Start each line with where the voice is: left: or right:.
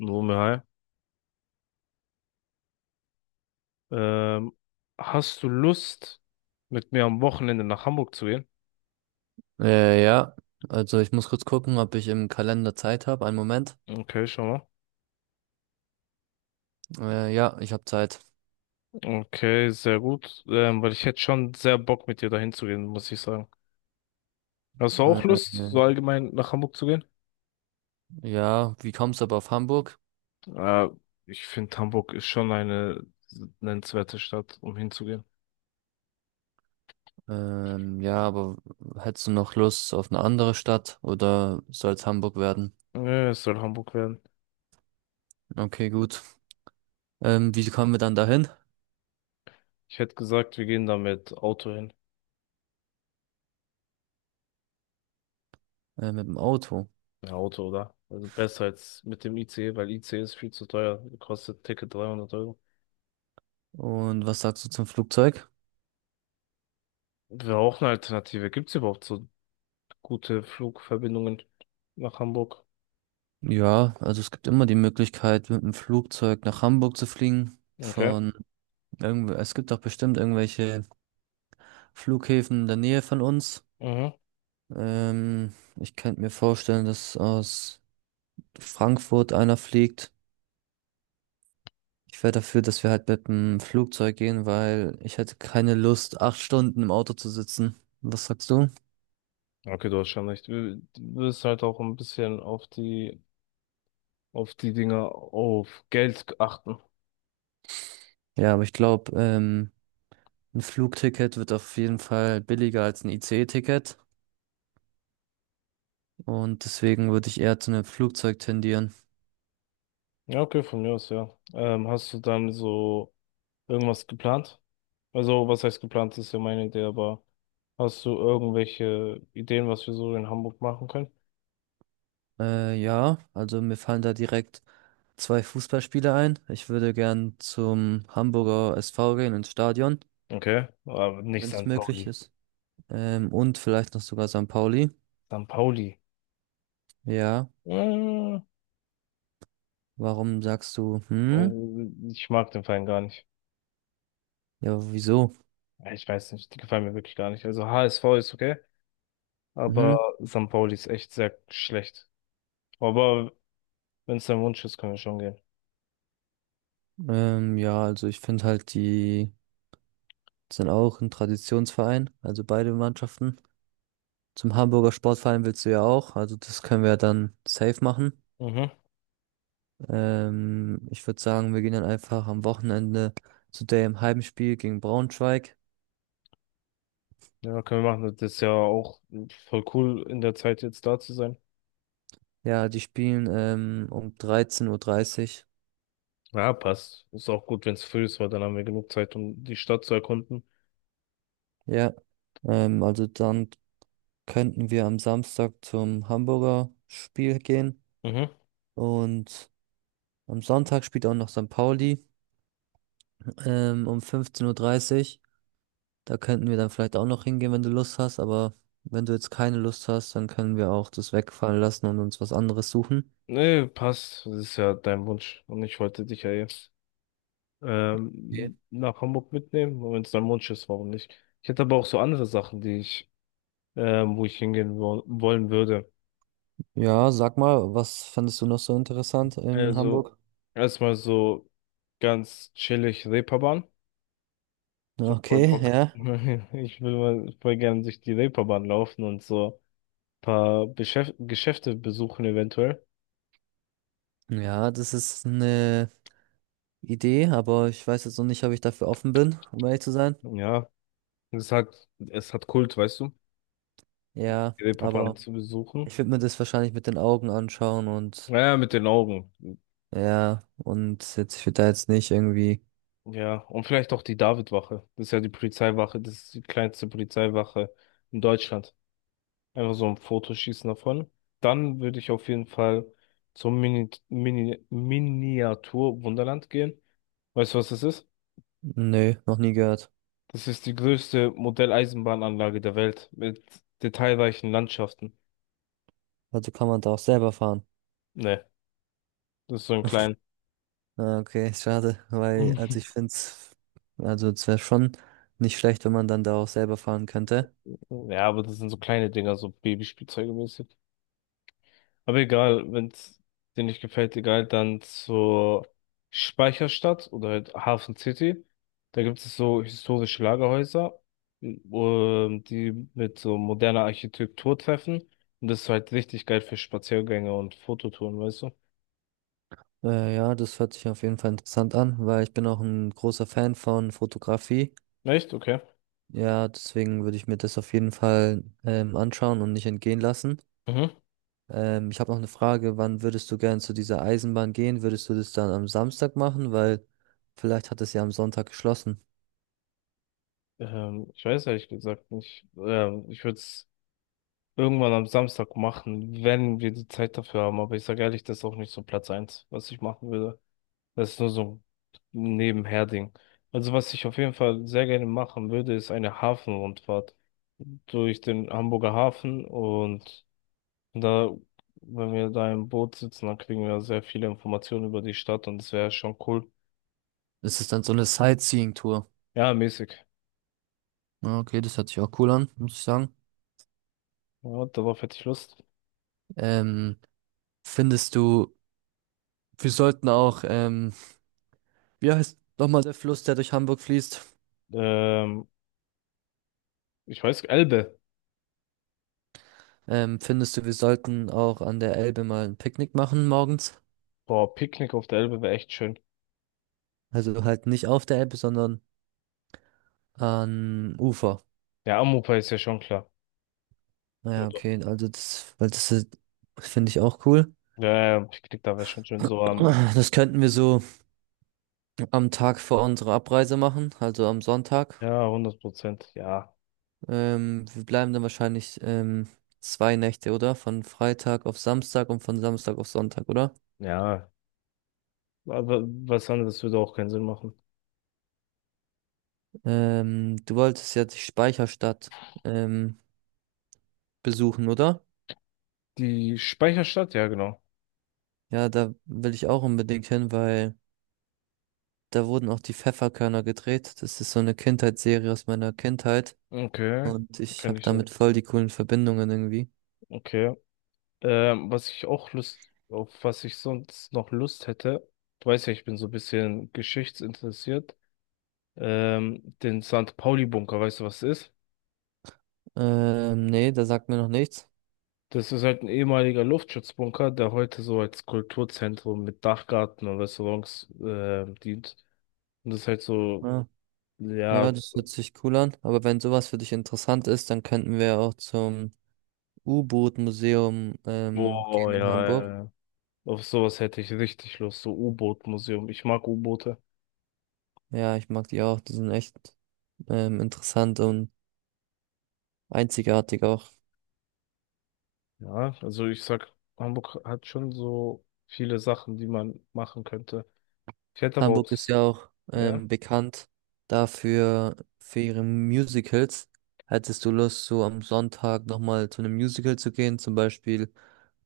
left: Wumme, hi. Ähm, hast du Lust, mit mir am Wochenende nach Hamburg zu gehen?
right: Äh, ja, also ich muss kurz gucken, ob ich im Kalender Zeit habe. Einen Moment.
left: Okay, schau mal.
right: Ja, Ich habe Zeit.
left: Okay, sehr gut. Weil ich hätte schon sehr Bock, mit dir dahin zu gehen, muss ich sagen. Hast du auch
right: Äh,
left: Lust, so allgemein nach Hamburg zu gehen?
right: ja, wie kommst du aber auf Hamburg?
left: Äh, ich finde, Hamburg ist schon eine nennenswerte Stadt, um hinzugehen.
right: Ja, aber hättest du noch Lust auf eine andere Stadt oder soll es Hamburg werden?
left: Ja, es soll Hamburg werden.
right: Okay, gut. Wie kommen wir dann dahin?
left: Ich hätte gesagt, wir gehen da mit Auto hin.
right: Mit dem Auto.
left: Ja, Auto, oder? Also besser als mit dem ICE, weil ICE ist viel zu teuer. Kostet Ticket 300 Euro.
right: Und was sagst du zum Flugzeug?
left: Wäre auch eine Alternative. Gibt es überhaupt so gute Flugverbindungen nach Hamburg?
right: Ja, also es gibt immer die Möglichkeit, mit dem Flugzeug nach Hamburg zu fliegen.
left: Okay.
right: Von irgendwo, es gibt doch bestimmt irgendwelche Flughäfen in der Nähe von uns.
left: Mhm.
right: Ich könnte mir vorstellen, dass aus Frankfurt einer fliegt. Ich wäre dafür, dass wir halt mit dem Flugzeug gehen, weil ich hätte keine Lust, 8 Stunden im Auto zu sitzen. Was sagst du?
left: Okay, du hast schon recht. Du wirst halt auch ein bisschen auf die Dinge, auf Geld achten.
right: Ja, aber ich glaube, ein Flugticket wird auf jeden Fall billiger als ein ICE-Ticket. Und deswegen würde ich eher zu einem Flugzeug tendieren.
left: Ja, okay, von mir aus, ja. Hast du dann so irgendwas geplant? Also, was heißt geplant, ist ja meine Idee, aber hast du irgendwelche Ideen, was wir so in Hamburg machen können?
right: Ja, also mir fallen da direkt zwei Fußballspieler ein. Ich würde gern zum Hamburger SV gehen ins Stadion,
left: Okay, aber nicht
right: wenn es
left: St.
right: möglich
left: Pauli.
right: ist. Und vielleicht noch sogar St. Pauli.
left: St. Pauli.
right: Ja.
left: Äh,
right: Warum sagst du, hm?
left: also ich mag den Verein gar nicht.
right: Ja, wieso?
left: Ja, ich weiß nicht, die gefallen mir wirklich gar nicht. Also HSV ist okay, aber
right: Mhm.
left: St. Pauli ist echt sehr schlecht. Aber wenn es dein Wunsch ist, können wir schon gehen.
right: Ja, also ich finde halt, die sind auch ein Traditionsverein, also beide Mannschaften. Zum Hamburger Sportverein willst du ja auch, also das können wir dann safe machen.
left: Mhm.
right: Ich würde sagen, wir gehen dann einfach am Wochenende zu dem Heimspiel gegen Braunschweig.
left: Ja, können wir machen. Das ist ja auch voll cool, in der Zeit jetzt da zu sein.
right: Ja, die spielen um 13.30 Uhr. dreißig.
left: Ja, passt. Ist auch gut, wenn es früh ist, weil dann haben wir genug Zeit, um die Stadt zu erkunden.
right: Ja, also dann könnten wir am Samstag zum Hamburger Spiel gehen
left: Mhm.
right: und am Sonntag spielt auch noch St. Pauli um 15.30 Uhr. dreißig. Da könnten wir dann vielleicht auch noch hingehen, wenn du Lust hast, aber wenn du jetzt keine Lust hast, dann können wir auch das wegfallen lassen und uns was anderes suchen.
left: Nee, passt. Das ist ja dein Wunsch. Und ich wollte dich ja jetzt
right: Okay.
left: nach Hamburg mitnehmen. Und wenn es dein Wunsch ist, warum nicht? Ich hätte aber auch so andere Sachen, die ich, wo ich hingehen wo wollen würde.
right: Ja, sag mal, was fandest du noch so interessant in
left: Also,
right: Hamburg?
left: erstmal so ganz chillig Reeperbahn. Ich hab voll
right: Okay,
left: Bock.
right: ja.
left: Ich will mal voll gern durch die Reeperbahn laufen und so ein paar Beschäf Geschäfte besuchen eventuell.
right: Ja, das ist eine Idee, aber ich weiß jetzt noch nicht, ob ich dafür offen bin, um ehrlich zu sein.
left: Ja, es hat Kult, weißt du,
right: Ja,
left: die Reeperbahn
right: aber
left: zu besuchen.
right: ich würde mir das wahrscheinlich mit den Augen anschauen und
left: Naja, mit den Augen.
right: ja, und jetzt, ich würde da jetzt nicht irgendwie,
left: Ja, und vielleicht auch die Davidwache. Das ist ja die Polizeiwache, das ist die kleinste Polizeiwache in Deutschland. Einfach so ein Foto schießen davon. Dann würde ich auf jeden Fall zum Miniatur Wunderland gehen. Weißt du, was das ist?
right: nö, noch nie gehört.
left: Das ist die größte Modelleisenbahnanlage der Welt mit detailreichen Landschaften.
right: Also kann man da auch selber fahren.
left: Ne, das ist so ein klein.
right: Ah, okay, schade, weil, also ich finde es, also es wäre schon nicht schlecht, wenn man dann da auch selber fahren könnte.
left: Ja, aber das sind so kleine Dinger, so Babyspielzeuge mäßig. Aber egal, wenn es dir nicht gefällt, egal, dann zur Speicherstadt oder halt Hafen City. Da gibt es so historische Lagerhäuser, die mit so moderner Architektur treffen. Und das ist halt richtig geil für Spaziergänge und Fototouren, weißt du?
right: Ja, Das hört sich auf jeden Fall interessant an, weil ich bin auch ein großer Fan von Fotografie.
left: Echt? Okay.
right: Ja, deswegen würde ich mir das auf jeden Fall anschauen und nicht entgehen lassen.
left: Mhm.
right: Ich habe noch eine Frage, wann würdest du gern zu dieser Eisenbahn gehen? Würdest du das dann am Samstag machen? Weil vielleicht hat es ja am Sonntag geschlossen.
left: Ich weiß ehrlich gesagt nicht. Ich würde es irgendwann am Samstag machen, wenn wir die Zeit dafür haben. Aber ich sage ehrlich, das ist auch nicht so Platz eins, was ich machen würde. Das ist nur so ein Nebenherding. Also was ich auf jeden Fall sehr gerne machen würde, ist eine Hafenrundfahrt durch den Hamburger Hafen und da, wenn wir da im Boot sitzen, dann kriegen wir sehr viele Informationen über die Stadt und das wäre schon cool.
right: Das ist dann so eine Sightseeing-Tour.
left: Ja, mäßig.
right: Ja, okay, das hört sich auch cool an, muss ich sagen.
left: Ja, darauf hätte ich Lust.
right: Ähm, findest du, wir sollten auch, wie heißt nochmal der Fluss, der durch Hamburg fließt?
left: Ähm, ich weiß, Elbe.
right: Findest du, wir sollten auch an der Elbe mal ein Picknick machen morgens?
left: Boah, Picknick auf der Elbe wäre echt schön.
right: Also halt nicht auf der Elbe, sondern an Ufer.
left: Ja, Amopa ist ja schon klar. Ja,
right: Naja,
left: doch.
right: okay, also das, weil das ist- finde ich auch cool.
left: Ja, ja, Picknick da wäre schon schön. So am,
right: Das könnten wir so am Tag vor unserer Abreise machen, also am Sonntag.
left: ja, 100%. Ja,
right: Wir bleiben dann wahrscheinlich 2 Nächte, oder? Von Freitag auf Samstag und von Samstag auf Sonntag, oder?
left: ja. Aber was anderes würde auch keinen Sinn machen.
right: Du wolltest ja die Speicherstadt ähm, besuchen, oder?
left: Die Speicherstadt, ja, genau.
right: Ja, da will ich auch unbedingt hin, weil da wurden auch die Pfefferkörner gedreht. Das ist so eine Kindheitsserie aus meiner Kindheit
left: Okay,
right: und ich
left: kann
right: habe
left: ich.
right: damit voll die coolen Verbindungen irgendwie.
left: Okay. Was ich auch Lust, auf was ich sonst noch Lust hätte, du weißt ja, ich bin so ein bisschen geschichtsinteressiert. Den St. Pauli-Bunker, weißt du, was das ist?
right: Nee, da sagt mir noch nichts.
left: Das ist halt ein ehemaliger Luftschutzbunker, der heute so als Kulturzentrum mit Dachgarten und Restaurants dient. Und das ist halt so,
right: Ja.
left: ja,
right: Ja, das hört sich cool an. Aber wenn sowas für dich interessant ist, dann könnten wir auch zum U-Boot-Museum
left: oh
right: gehen in Ja.
left: ja,
right: Hamburg.
left: ja. Auf sowas hätte ich richtig Lust, so U-Boot-Museum. Ich mag U-Boote.
right: Ja, ich mag die auch. Die sind echt interessant und einzigartig auch.
left: Ja, also ich sag, Hamburg hat schon so viele Sachen, die man machen könnte. Ich hätte aber auch,
right: Hamburg ist ja auch
left: ja,
right: bekannt dafür, für ihre Musicals. Hättest du Lust, so am Sonntag nochmal zu einem Musical zu gehen, zum Beispiel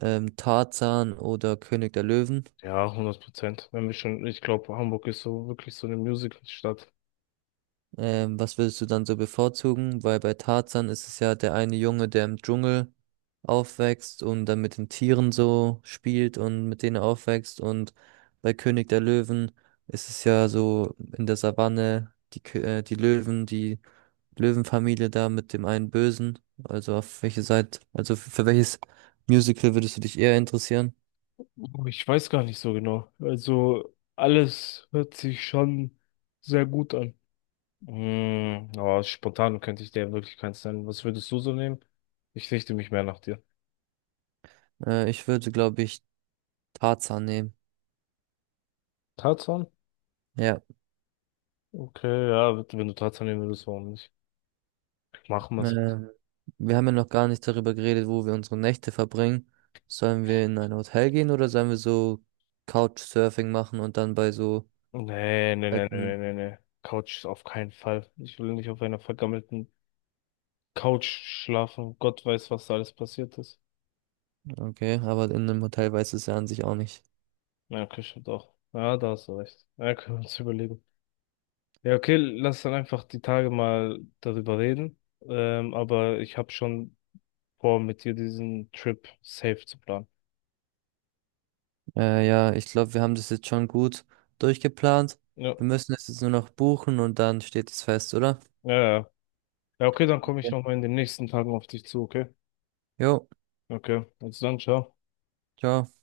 right: Tarzan oder König der Löwen?
left: ja, 100%. Wenn wir schon, ich glaube, Hamburg ist so wirklich so eine Musical-Stadt.
right: Was würdest du dann so bevorzugen? Weil bei Tarzan ist es ja der eine Junge, der im Dschungel aufwächst und dann mit den Tieren so spielt und mit denen aufwächst. Und bei König der Löwen ist es ja so in der Savanne die Löwen, die Löwenfamilie da mit dem einen Bösen. Also auf welche Seite, also für welches Musical würdest du dich eher interessieren?
left: Oh, ich weiß gar nicht so genau. Also alles hört sich schon sehr gut an. Aber spontan könnte ich dir wirklich keins nennen. Was würdest du so nehmen? Ich richte mich mehr nach dir.
right: Ich würde, glaube ich, Tarzan nehmen.
left: Tarzan?
right: Ja.
left: Okay, ja, wenn du trotzdem nehmen würdest, warum nicht? Machen
right: Äh,
left: wir's.
right: wir haben ja noch gar nicht darüber geredet, wo wir unsere Nächte verbringen. Sollen wir in ein Hotel gehen oder sollen wir so Couchsurfing machen und dann bei so
left: Nee, nee, nee, nee,
right: alten...
left: nee, nee. Couch ist auf keinen Fall. Ich will nicht auf einer vergammelten Couch schlafen. Gott weiß, was da alles passiert ist.
right: Okay, aber in einem Hotel weiß es ja an sich auch nicht.
left: Ja, okay, stimmt auch. Ja, da hast du recht. Ja, können wir uns überlegen. Ja, okay, lass dann einfach die Tage mal darüber reden. Aber ich habe schon vor, mit dir diesen Trip safe zu planen.
right: Ja, Ich glaube, wir haben das jetzt schon gut durchgeplant.
left: Ja,
right: Wir müssen es jetzt nur noch buchen und dann steht es fest, oder?
left: ja, ja. Ja, okay, dann komme ich
right: Ja.
left: nochmal in den nächsten Tagen auf dich zu, okay?
right: Jo,
left: Okay, also dann, ciao.
right: ciao.